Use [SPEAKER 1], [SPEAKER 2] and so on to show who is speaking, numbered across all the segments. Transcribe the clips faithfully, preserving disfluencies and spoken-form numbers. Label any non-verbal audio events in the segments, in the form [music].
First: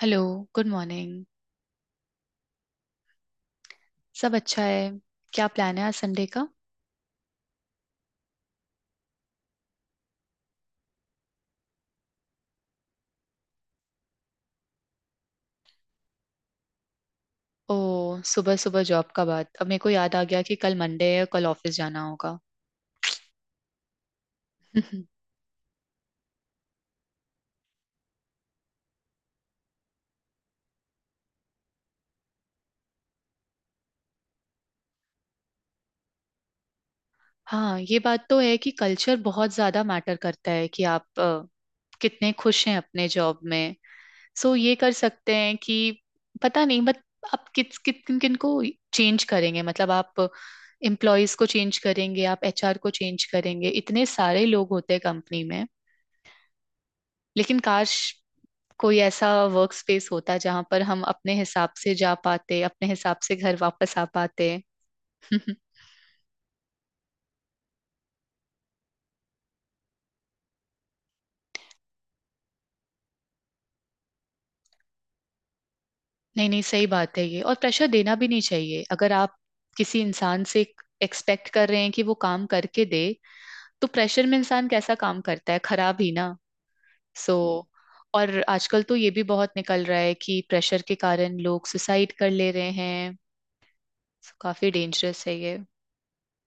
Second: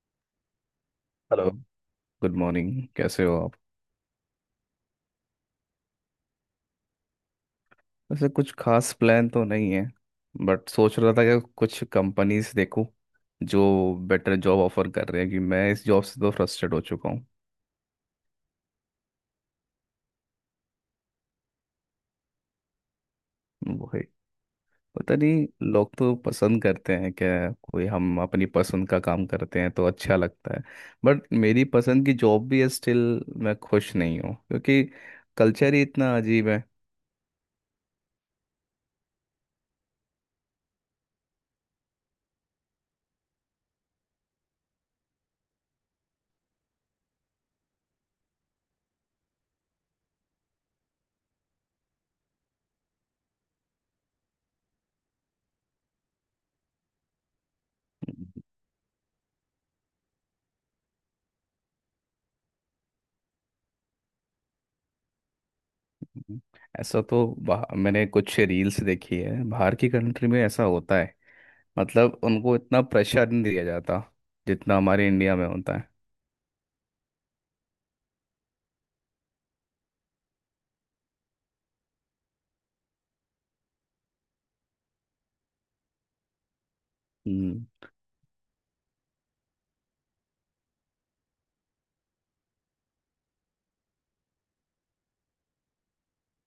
[SPEAKER 1] Hello. Good morning.
[SPEAKER 2] Hello. Good morning. कैसे हो आप?
[SPEAKER 1] सब अच्छा है। क्या प्लान है आज संडे का?
[SPEAKER 2] वैसे कुछ खास प्लान तो नहीं है, बट सोच रहा था कि कुछ कंपनीज देखूं जो बेटर जॉब ऑफर कर रहे हैं। कि मैं इस जॉब से तो फ्रस्ट्रेट हो चुका हूँ।
[SPEAKER 1] ओ, सुबह सुबह जॉब का बात अब मेरे को याद आ गया कि कल मंडे है, कल ऑफिस जाना होगा।
[SPEAKER 2] वही। पता
[SPEAKER 1] [laughs]
[SPEAKER 2] नहीं, लोग तो पसंद करते हैं क्या? कोई हम अपनी पसंद का काम करते हैं तो अच्छा लगता है, बट मेरी पसंद की जॉब भी है, स्टिल मैं खुश नहीं हूँ क्योंकि कल्चर ही इतना अजीब है।
[SPEAKER 1] हाँ, ये बात तो है कि कल्चर बहुत ज्यादा मैटर करता है कि आप अ, कितने खुश हैं अपने जॉब में। सो ये कर सकते हैं कि पता नहीं, बट आप किस किस किन किन को चेंज करेंगे? मतलब आप एम्प्लॉयज को चेंज करेंगे, आप एचआर को चेंज करेंगे, इतने सारे लोग होते हैं कंपनी में। लेकिन काश कोई ऐसा वर्क स्पेस होता जहां पर हम अपने हिसाब से जा पाते, अपने हिसाब से घर वापस आ पाते। [laughs]
[SPEAKER 2] हम्म। ऐसा तो बाह- मैंने कुछ रील्स देखी है, बाहर की कंट्री में ऐसा होता है। मतलब उनको इतना प्रेशर नहीं दिया जाता जितना हमारे इंडिया में होता है।
[SPEAKER 1] नहीं नहीं, सही बात है ये, और प्रेशर देना भी नहीं चाहिए। अगर आप किसी इंसान से एक्सपेक्ट कर रहे हैं कि वो काम करके दे, तो प्रेशर में इंसान कैसा काम करता है, खराब ही ना। सो,
[SPEAKER 2] हम्म।
[SPEAKER 1] और आजकल तो ये भी बहुत निकल रहा है कि प्रेशर के कारण लोग सुसाइड कर ले रहे हैं। So, काफी डेंजरस है ये।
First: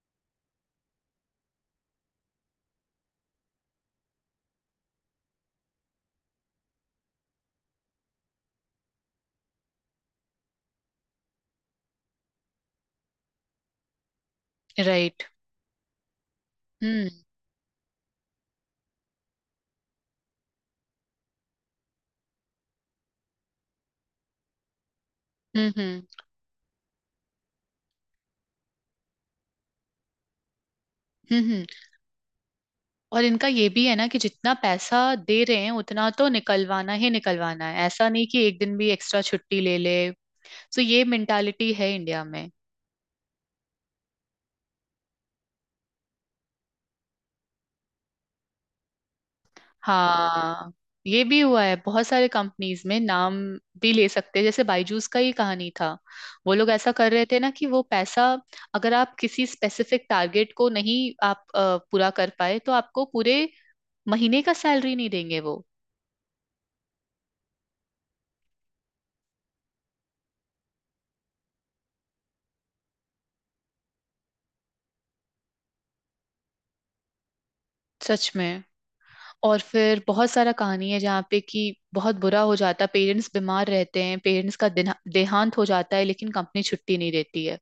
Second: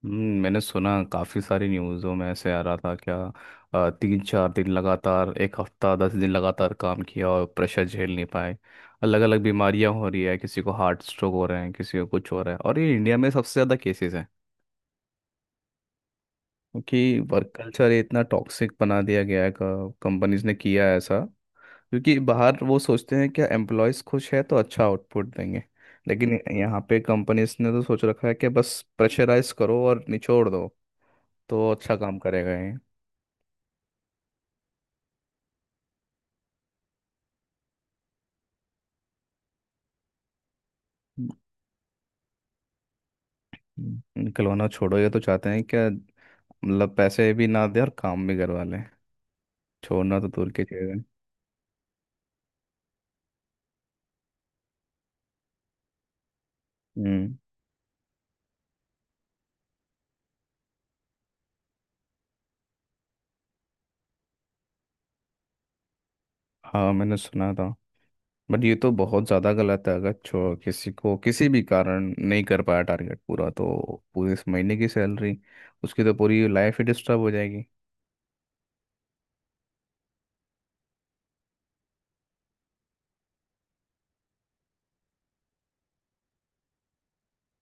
[SPEAKER 2] हम्म, मैंने सुना काफ़ी सारी न्यूज़ों में ऐसे आ रहा था क्या। अ, तीन चार दिन लगातार एक हफ्ता दस दिन लगातार काम किया और प्रेशर झेल नहीं पाए। अलग अलग बीमारियां हो रही है, किसी को हार्ट स्ट्रोक हो रहे हैं, किसी को कुछ हो रहा है, और ये इंडिया में सबसे ज़्यादा केसेस हैं।
[SPEAKER 1] राइट। हम्म।
[SPEAKER 2] क्योंकि वर्क कल्चर इतना टॉक्सिक बना दिया गया है, कंपनीज ने किया है ऐसा। क्योंकि बाहर वो सोचते हैं क्या एम्प्लॉयज खुश है तो अच्छा आउटपुट देंगे।
[SPEAKER 1] हम्म। हम्म।
[SPEAKER 2] लेकिन यहाँ पे कंपनीज ने तो सोच रखा है कि बस प्रेशराइज करो और निचोड़ दो,
[SPEAKER 1] हम्म।
[SPEAKER 2] तो
[SPEAKER 1] हम्म।
[SPEAKER 2] अच्छा काम करेगा ये।
[SPEAKER 1] और इनका ये भी है ना कि जितना पैसा दे रहे हैं उतना तो निकलवाना ही निकलवाना है, ऐसा नहीं कि एक दिन भी एक्स्ट्रा छुट्टी ले ले। तो ये मेंटालिटी है इंडिया में।
[SPEAKER 2] हम्म, खिलौना छोड़ो, ये तो चाहते हैं क्या, मतलब पैसे भी ना दे और काम भी करवा लें। छोड़ना तो दूर की
[SPEAKER 1] हाँ,
[SPEAKER 2] चीज़ है।
[SPEAKER 1] ये भी हुआ है बहुत सारे कंपनीज में, नाम भी ले सकते हैं, जैसे बायजूस का ही कहानी था। वो लोग ऐसा कर रहे
[SPEAKER 2] हम्म।
[SPEAKER 1] थे ना कि वो पैसा अगर आप किसी स्पेसिफिक टारगेट को नहीं, आप अ, पूरा कर पाए तो आपको पूरे महीने का सैलरी नहीं देंगे वो।
[SPEAKER 2] हाँ, मैंने सुना था। बट ये तो बहुत ज़्यादा गलत है। अगर छो किसी को किसी भी कारण नहीं कर पाया टारगेट पूरा, तो पूरे इस महीने की सैलरी, उसकी तो पूरी लाइफ ही डिस्टर्ब हो जाएगी।
[SPEAKER 1] सच में। और फिर बहुत सारा कहानी है जहाँ पे कि बहुत बुरा हो जाता है, पेरेंट्स बीमार रहते हैं, पेरेंट्स का दिन- देहांत हो जाता है लेकिन कंपनी छुट्टी नहीं देती है।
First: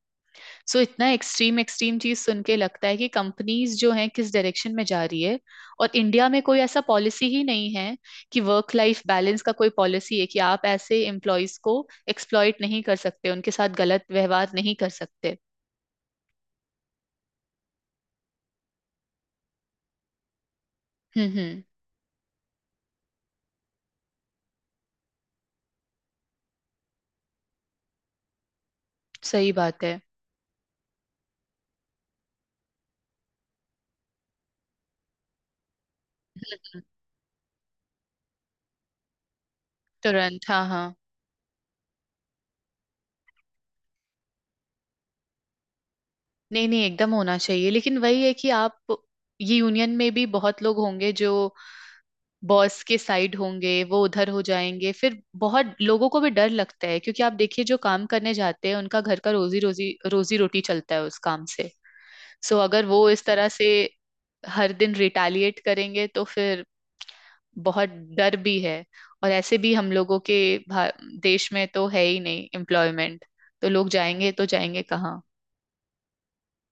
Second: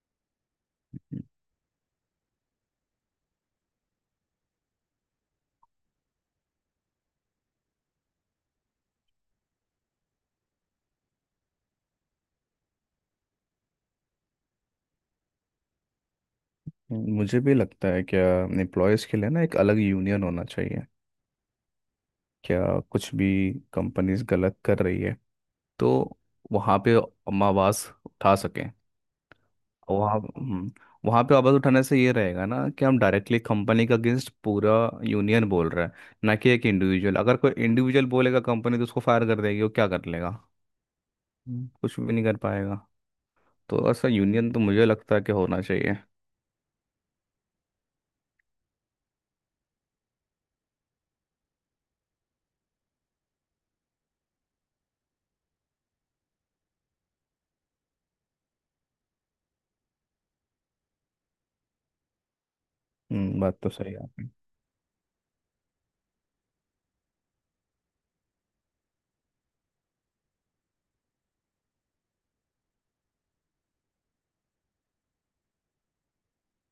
[SPEAKER 1] सो इतना एक्सट्रीम एक्सट्रीम चीज सुन के लगता है कि कंपनीज जो हैं किस डायरेक्शन में जा रही है। और इंडिया में कोई ऐसा पॉलिसी ही नहीं है कि वर्क लाइफ बैलेंस का कोई पॉलिसी है कि आप ऐसे एम्प्लॉयज को एक्सप्लॉइट नहीं कर सकते, उनके साथ गलत व्यवहार नहीं कर सकते।
[SPEAKER 2] मुझे भी लगता है क्या एम्प्लॉयज़ के लिए ना एक अलग यूनियन होना चाहिए।
[SPEAKER 1] हम्म। हम्म।
[SPEAKER 2] क्या कुछ भी कंपनीज गलत कर रही है, तो वहाँ पे हम आवाज़ उठा सकें।
[SPEAKER 1] सही बात है।
[SPEAKER 2] वहाँ, हम्म, वहाँ पे आवाज़ उठाने से ये रहेगा ना कि हम डायरेक्टली कंपनी के अगेंस्ट पूरा यूनियन बोल रहा है, ना कि एक इंडिविजुअल। अगर कोई इंडिविजुअल बोलेगा कंपनी तो उसको फायर कर देगी, वो क्या कर लेगा?
[SPEAKER 1] तुरंत, हाँ हाँ।
[SPEAKER 2] हम्म, कुछ भी नहीं कर पाएगा। तो ऐसा यूनियन तो मुझे लगता है कि होना चाहिए।
[SPEAKER 1] नहीं नहीं, एकदम होना चाहिए, लेकिन वही है कि आप ये यूनियन में भी बहुत लोग होंगे जो बॉस के साइड होंगे, वो उधर हो जाएंगे। फिर बहुत लोगों को भी डर लगता है क्योंकि आप देखिए जो काम करने जाते हैं उनका घर का रोजी रोजी रोजी रोटी चलता है उस काम से। सो अगर वो इस
[SPEAKER 2] हम्म,
[SPEAKER 1] तरह
[SPEAKER 2] बात
[SPEAKER 1] से
[SPEAKER 2] तो सही है आपकी।
[SPEAKER 1] हर दिन रिटालिएट करेंगे तो फिर बहुत डर भी है। और ऐसे भी हम लोगों के भा- देश में तो है ही नहीं एम्प्लॉयमेंट। तो लोग जाएंगे तो जाएंगे कहाँ?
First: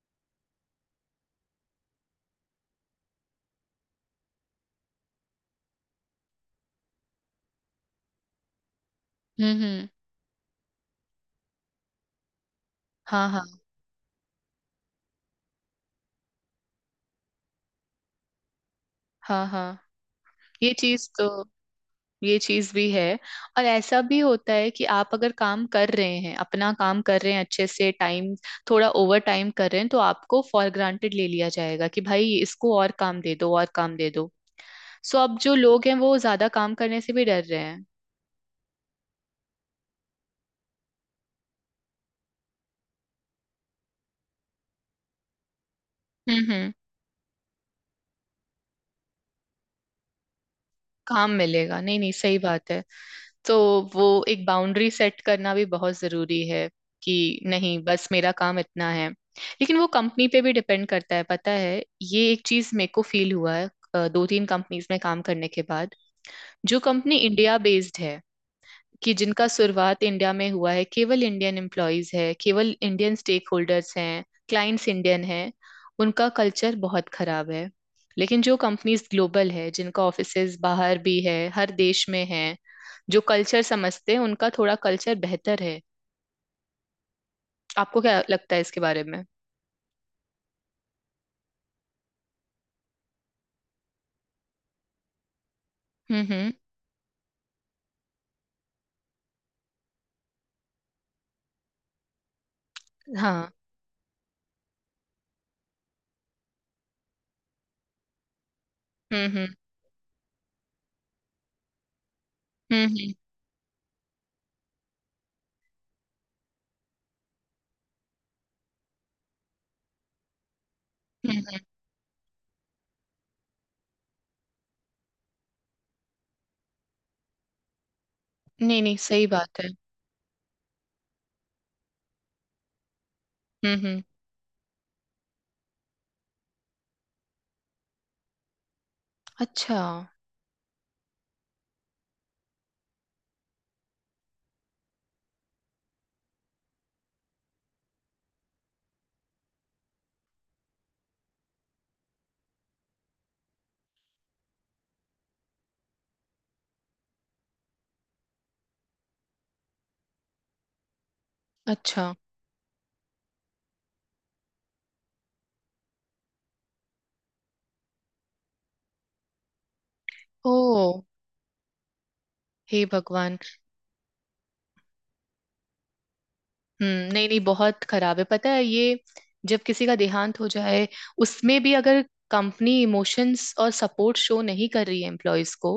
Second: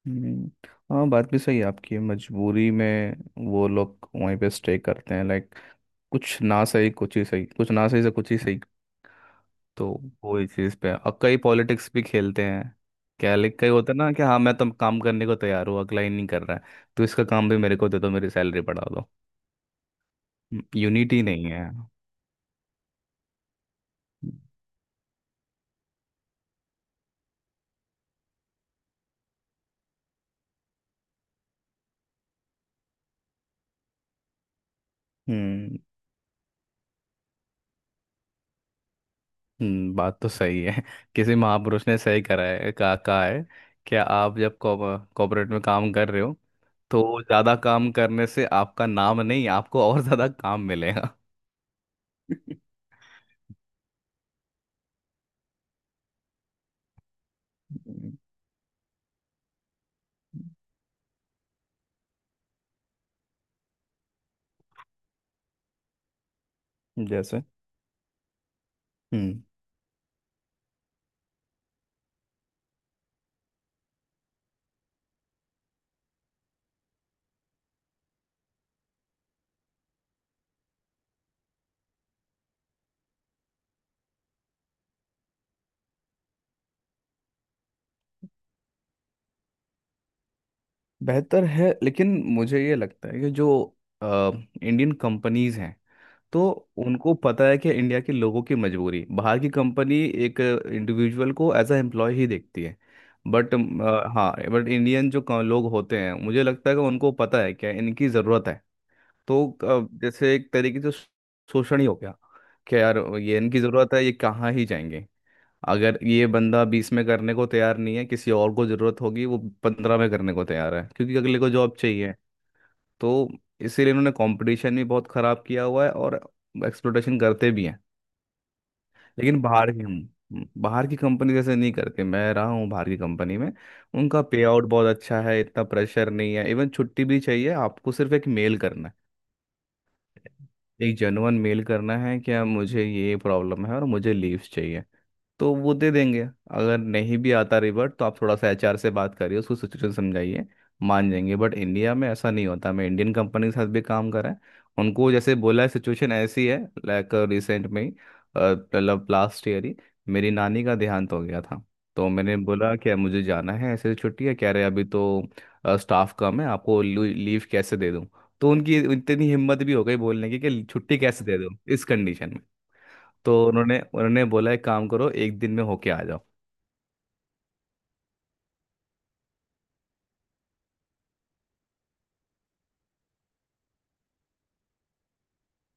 [SPEAKER 2] हम्म, हाँ बात भी सही है आपकी, मजबूरी में वो लोग वहीं पे स्टे करते हैं। लाइक कुछ ना सही कुछ ही सही, कुछ ना सही से कुछ ही सही।
[SPEAKER 1] हम्म। हम्म।
[SPEAKER 2] तो वो ही चीज़ पे और कई पॉलिटिक्स भी खेलते हैं।
[SPEAKER 1] हाँ
[SPEAKER 2] क्या
[SPEAKER 1] हाँ।
[SPEAKER 2] लिख कई होता है ना कि हाँ मैं तो काम करने को तैयार हूँ, अगला ही नहीं कर रहा है, तो इसका काम भी मेरे को दे दो, मेरी सैलरी बढ़ा दो।
[SPEAKER 1] हाँ हाँ। ये चीज
[SPEAKER 2] यूनिटी
[SPEAKER 1] तो
[SPEAKER 2] नहीं है।
[SPEAKER 1] ये चीज भी है। और ऐसा भी होता है कि आप अगर काम कर रहे हैं, अपना काम कर रहे हैं अच्छे से, टाइम थोड़ा ओवर टाइम कर रहे हैं, तो आपको फॉर ग्रांटेड ले लिया जाएगा कि भाई इसको और काम दे दो, और काम दे दो। सो अब जो
[SPEAKER 2] हम्म।
[SPEAKER 1] लोग हैं वो ज्यादा काम करने से भी डर रहे हैं।
[SPEAKER 2] हम्म, बात तो सही है। [laughs] किसी महापुरुष ने सही करा है कहा कहा है कि आप जब कॉर्पोरेट में काम कर रहे हो,
[SPEAKER 1] हम्म। हम्म।
[SPEAKER 2] तो ज्यादा काम करने से आपका नाम नहीं, आपको और ज्यादा काम मिलेगा। [laughs]
[SPEAKER 1] काम मिलेगा। नहीं नहीं, सही बात है। तो वो एक बाउंड्री सेट करना भी बहुत जरूरी है कि नहीं, बस
[SPEAKER 2] हम्म।
[SPEAKER 1] मेरा काम इतना है, लेकिन वो कंपनी पे भी डिपेंड करता है, पता है। ये एक चीज मेरे को फील हुआ है अ, दो तीन कंपनीज में काम करने के बाद। जो कंपनी
[SPEAKER 2] जैसे
[SPEAKER 1] इंडिया बेस्ड है, कि
[SPEAKER 2] हम्म
[SPEAKER 1] जिनका शुरुआत इंडिया में हुआ है, केवल इंडियन एम्प्लॉयज है, केवल इंडियन स्टेक होल्डर्स हैं, क्लाइंट्स इंडियन हैं, उनका कल्चर बहुत खराब है। लेकिन जो कंपनीज ग्लोबल है, जिनका ऑफिसेज बाहर भी है, हर देश में है, जो कल्चर समझते हैं, उनका थोड़ा कल्चर बेहतर है। आपको क्या लगता है इसके बारे में?
[SPEAKER 2] बेहतर है, लेकिन मुझे ये लगता है कि जो इंडियन कंपनीज हैं,
[SPEAKER 1] हम्म।
[SPEAKER 2] तो
[SPEAKER 1] हम्म।
[SPEAKER 2] उनको पता है कि इंडिया के लोगों की मजबूरी। बाहर की कंपनी एक इंडिविजुअल को एज अ एम्प्लॉय ही देखती है।
[SPEAKER 1] हाँ।
[SPEAKER 2] बट हाँ, बट इंडियन जो क- लोग होते हैं मुझे लगता है कि उनको पता है क्या इनकी ज़रूरत है।
[SPEAKER 1] हम्म।
[SPEAKER 2] तो
[SPEAKER 1] हम्म।
[SPEAKER 2] अ, जैसे एक तरीके से शोषण ही हो गया, कि
[SPEAKER 1] हम्म।
[SPEAKER 2] यार
[SPEAKER 1] हम्म।
[SPEAKER 2] ये इनकी ज़रूरत है, ये कहाँ ही जाएंगे। अगर ये बंदा बीस में करने को तैयार नहीं है, किसी और को ज़रूरत होगी, वो पंद्रह में करने को तैयार है क्योंकि
[SPEAKER 1] हम्म,
[SPEAKER 2] अगले को
[SPEAKER 1] हम्म।
[SPEAKER 2] जॉब चाहिए। तो इसीलिए इन्होंने कंपटीशन भी बहुत ख़राब किया हुआ है और एक्सप्लोटेशन करते भी हैं।
[SPEAKER 1] नहीं नहीं, सही
[SPEAKER 2] लेकिन
[SPEAKER 1] बात है।
[SPEAKER 2] बाहर की हम, बाहर की कंपनी जैसे नहीं करते। मैं रहा हूँ बाहर की कंपनी में,
[SPEAKER 1] हम्म। हम्म।
[SPEAKER 2] उनका पे आउट बहुत अच्छा है, इतना प्रेशर नहीं है। इवन छुट्टी भी चाहिए आपको, सिर्फ एक मेल करना है,
[SPEAKER 1] अच्छा।
[SPEAKER 2] एक जेन्युइन मेल करना है क्या मुझे ये प्रॉब्लम है और मुझे लीव्स चाहिए, तो वो दे देंगे। अगर नहीं भी आता रिवर्ट तो आप थोड़ा सा एचआर से बात करिए, उसको सिचुएशन समझाइए, मान जाएंगे। बट इंडिया में ऐसा नहीं होता। मैं इंडियन कंपनी के साथ भी काम करा है, उनको जैसे बोला है सिचुएशन ऐसी है। लाइक रिसेंट में ही, अ, मतलब लास्ट ईयर ही मेरी नानी का देहांत हो गया था।
[SPEAKER 1] अच्छा।
[SPEAKER 2] तो मैंने बोला क्या मुझे जाना है, ऐसे छुट्टी है, कह रहे अभी तो स्टाफ कम है, आपको लीव कैसे दे दूँ। तो उनकी इतनी हिम्मत भी हो गई बोलने की
[SPEAKER 1] ओ,
[SPEAKER 2] कि छुट्टी कैसे दे दूँ इस कंडीशन में।
[SPEAKER 1] हे भगवान।
[SPEAKER 2] तो उन्होंने उन्होंने बोला एक काम करो, एक दिन में होके आ जाओ।
[SPEAKER 1] हम्म, नहीं नहीं, बहुत खराब है, पता है ये। जब किसी का देहांत हो जाए, उसमें भी अगर कंपनी इमोशंस और सपोर्ट शो नहीं कर रही है एम्प्लॉयज को,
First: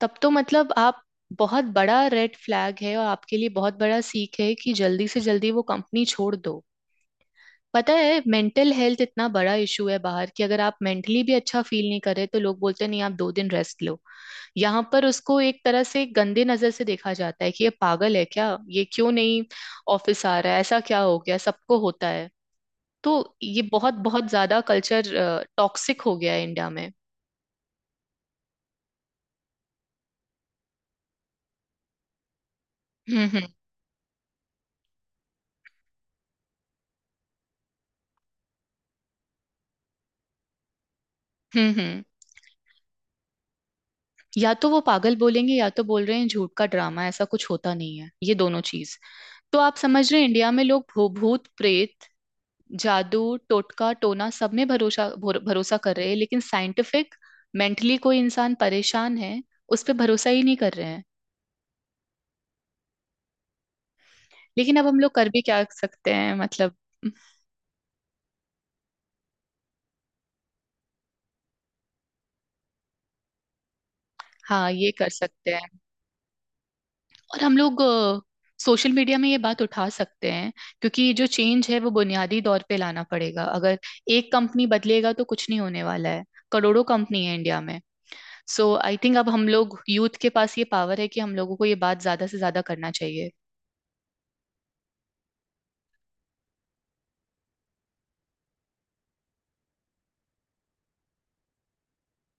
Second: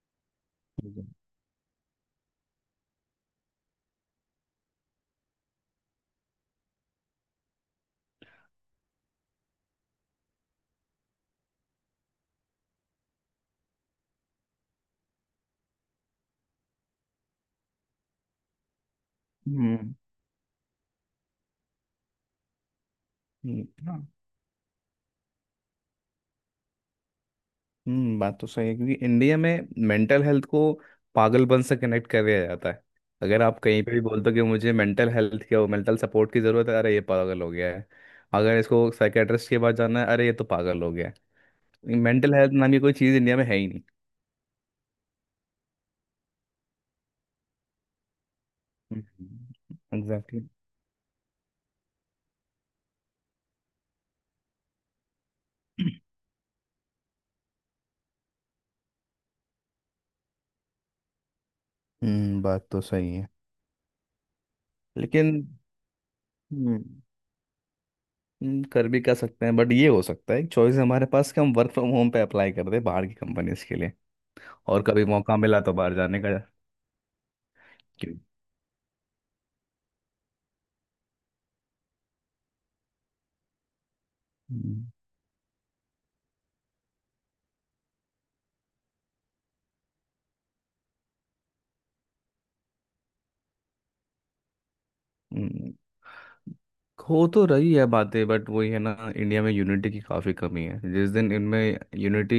[SPEAKER 1] तब तो मतलब आप, बहुत बड़ा रेड फ्लैग है और आपके लिए बहुत बड़ा सीख है कि जल्दी से जल्दी वो कंपनी छोड़ दो। पता है मेंटल हेल्थ इतना बड़ा इशू है बाहर, कि अगर आप मेंटली भी अच्छा फील नहीं कर रहे तो लोग बोलते हैं, नहीं आप दो दिन रेस्ट लो। यहाँ पर उसको एक तरह से गंदे नजर से देखा जाता है कि ये पागल है क्या, ये क्यों नहीं
[SPEAKER 2] हम्म।
[SPEAKER 1] ऑफिस आ रहा है, ऐसा क्या हो गया, सबको होता है। तो ये
[SPEAKER 2] हम्म।
[SPEAKER 1] बहुत
[SPEAKER 2] हाँ।
[SPEAKER 1] बहुत ज्यादा कल्चर टॉक्सिक हो गया है इंडिया में।
[SPEAKER 2] हम्म, बात तो सही है, क्योंकि इंडिया में मेंटल हेल्थ को पागलपन से कनेक्ट कर दिया जाता है।
[SPEAKER 1] हम्म।
[SPEAKER 2] अगर
[SPEAKER 1] हम्म।
[SPEAKER 2] आप कहीं पे भी बोलते हो कि मुझे मेंटल हेल्थ क्या मेंटल सपोर्ट की ज़रूरत है, अरे ये पागल हो गया है। अगर इसको साइकेट्रिस्ट के पास जाना है, अरे ये तो पागल हो गया
[SPEAKER 1] हम्म।
[SPEAKER 2] है।
[SPEAKER 1] हम्म।
[SPEAKER 2] मेंटल हेल्थ नाम की कोई चीज़ इंडिया में है ही नहीं।
[SPEAKER 1] या तो वो पागल बोलेंगे या तो बोल रहे हैं झूठ का ड्रामा, ऐसा कुछ होता नहीं है, ये दोनों चीज।
[SPEAKER 2] एग्जैक्टली।
[SPEAKER 1] तो आप
[SPEAKER 2] हम्म,
[SPEAKER 1] समझ रहे हैं
[SPEAKER 2] एग्जैक्टली।
[SPEAKER 1] इंडिया में लोग भू- भूत प्रेत, जादू टोटका टोना सब में भरोसा, भरो- भरोसा कर रहे हैं, लेकिन साइंटिफिक मेंटली कोई इंसान परेशान है, उस पे भरोसा ही नहीं कर रहे हैं।
[SPEAKER 2] हम्म, बात तो सही है।
[SPEAKER 1] लेकिन अब हम लोग कर
[SPEAKER 2] लेकिन,
[SPEAKER 1] भी क्या सकते हैं, मतलब।
[SPEAKER 2] हम्म। हम्म, कर भी कर सकते हैं बट ये हो सकता है एक चॉइस हमारे पास कि हम वर्क फ्रॉम होम पे अप्लाई कर दे बाहर की कंपनीज के लिए,
[SPEAKER 1] हाँ,
[SPEAKER 2] और
[SPEAKER 1] ये
[SPEAKER 2] कभी
[SPEAKER 1] कर
[SPEAKER 2] मौका
[SPEAKER 1] सकते
[SPEAKER 2] मिला
[SPEAKER 1] हैं।
[SPEAKER 2] तो बाहर जाने का।
[SPEAKER 1] और हम लोग
[SPEAKER 2] क्यों?
[SPEAKER 1] सोशल मीडिया में ये बात उठा सकते हैं, क्योंकि जो चेंज है वो बुनियादी तौर पे लाना पड़ेगा, अगर एक कंपनी
[SPEAKER 2] हम्म।
[SPEAKER 1] बदलेगा तो कुछ नहीं होने वाला है। करोड़ों कंपनी है इंडिया में। सो आई थिंक अब हम लोग यूथ के पास ये पावर है कि हम लोगों को ये बात ज्यादा से ज्यादा करना चाहिए।
[SPEAKER 2] हम्म, हो तो रही है बातें, बट वही है ना, इंडिया में यूनिटी की काफ़ी कमी है। जिस दिन इनमें यूनिटी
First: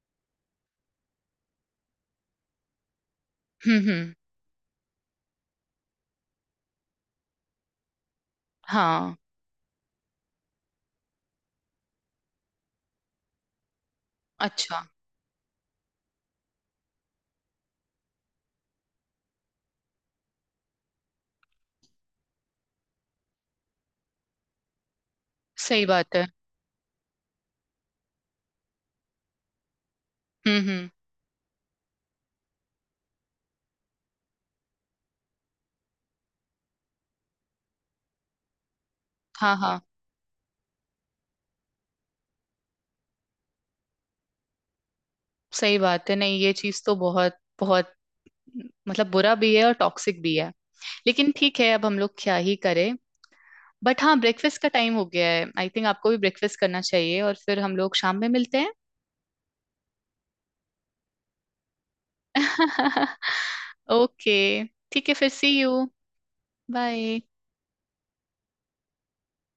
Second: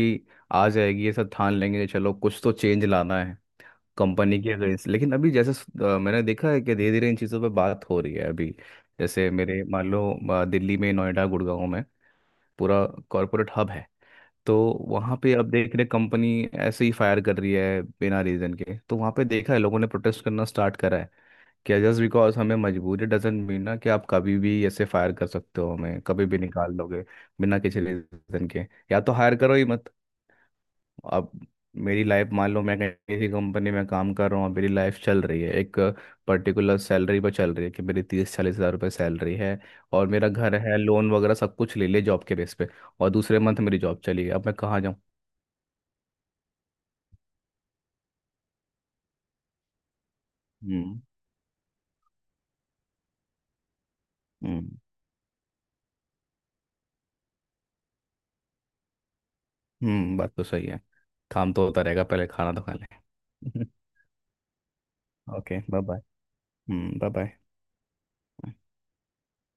[SPEAKER 2] आ जाएगी, ये सब ठान लेंगे कि चलो कुछ तो चेंज लाना है
[SPEAKER 1] हम्म। हम्म।
[SPEAKER 2] कंपनी के अगेंस्ट। लेकिन अभी जैसे स- अ, मैंने देखा है कि धीरे धीरे इन चीज़ों पे बात हो रही है अभी।
[SPEAKER 1] हाँ।
[SPEAKER 2] जैसे मेरे मान लो, अ, दिल्ली में, नोएडा, गुड़गांव में पूरा कॉरपोरेट हब है। तो
[SPEAKER 1] अच्छा।
[SPEAKER 2] वहाँ पे अब देख रहे कंपनी ऐसे ही फायर कर रही है बिना रीज़न के, तो वहाँ पे देखा है लोगों ने प्रोटेस्ट करना स्टार्ट करा है कि जस्ट बिकॉज हमें मजबूरी डजेंट मीन ना कि आप कभी भी ऐसे फायर कर सकते हो,
[SPEAKER 1] सही
[SPEAKER 2] हमें
[SPEAKER 1] बात है।
[SPEAKER 2] कभी भी निकाल लोगे बिना किसी रीज़न के। या तो हायर करो ही मत।
[SPEAKER 1] हम्म। हम्म।
[SPEAKER 2] अब मेरी लाइफ मान लो, मैं कहीं किसी कंपनी में काम कर रहा हूँ, मेरी लाइफ चल रही है एक पर्टिकुलर सैलरी पर चल रही है कि मेरी तीस चालीस हज़ार रुपये सैलरी
[SPEAKER 1] हाँ
[SPEAKER 2] है,
[SPEAKER 1] हाँ।
[SPEAKER 2] और मेरा घर है, लोन वगैरह सब कुछ ले ले जॉब के बेस पे, और दूसरे मंथ मेरी जॉब चली गई, अब मैं कहाँ जाऊँ।
[SPEAKER 1] सही बात है। नहीं, ये चीज तो बहुत बहुत मतलब बुरा भी है और टॉक्सिक भी है।
[SPEAKER 2] हम्म।
[SPEAKER 1] लेकिन ठीक है, अब हम लोग क्या ही करें। बट हाँ, ब्रेकफास्ट का
[SPEAKER 2] हम्म।
[SPEAKER 1] टाइम हो गया है, आई थिंक आपको भी ब्रेकफास्ट करना चाहिए, और फिर हम लोग शाम में मिलते हैं।
[SPEAKER 2] हम्म, बात तो सही है। काम तो होता रहेगा, पहले खाना तो खा
[SPEAKER 1] [laughs]
[SPEAKER 2] ले।
[SPEAKER 1] ओके, ठीक है, फिर
[SPEAKER 2] [laughs]
[SPEAKER 1] सी
[SPEAKER 2] okay, bye
[SPEAKER 1] you.
[SPEAKER 2] Bye. Hmm, bye
[SPEAKER 1] bye.
[SPEAKER 2] Bye.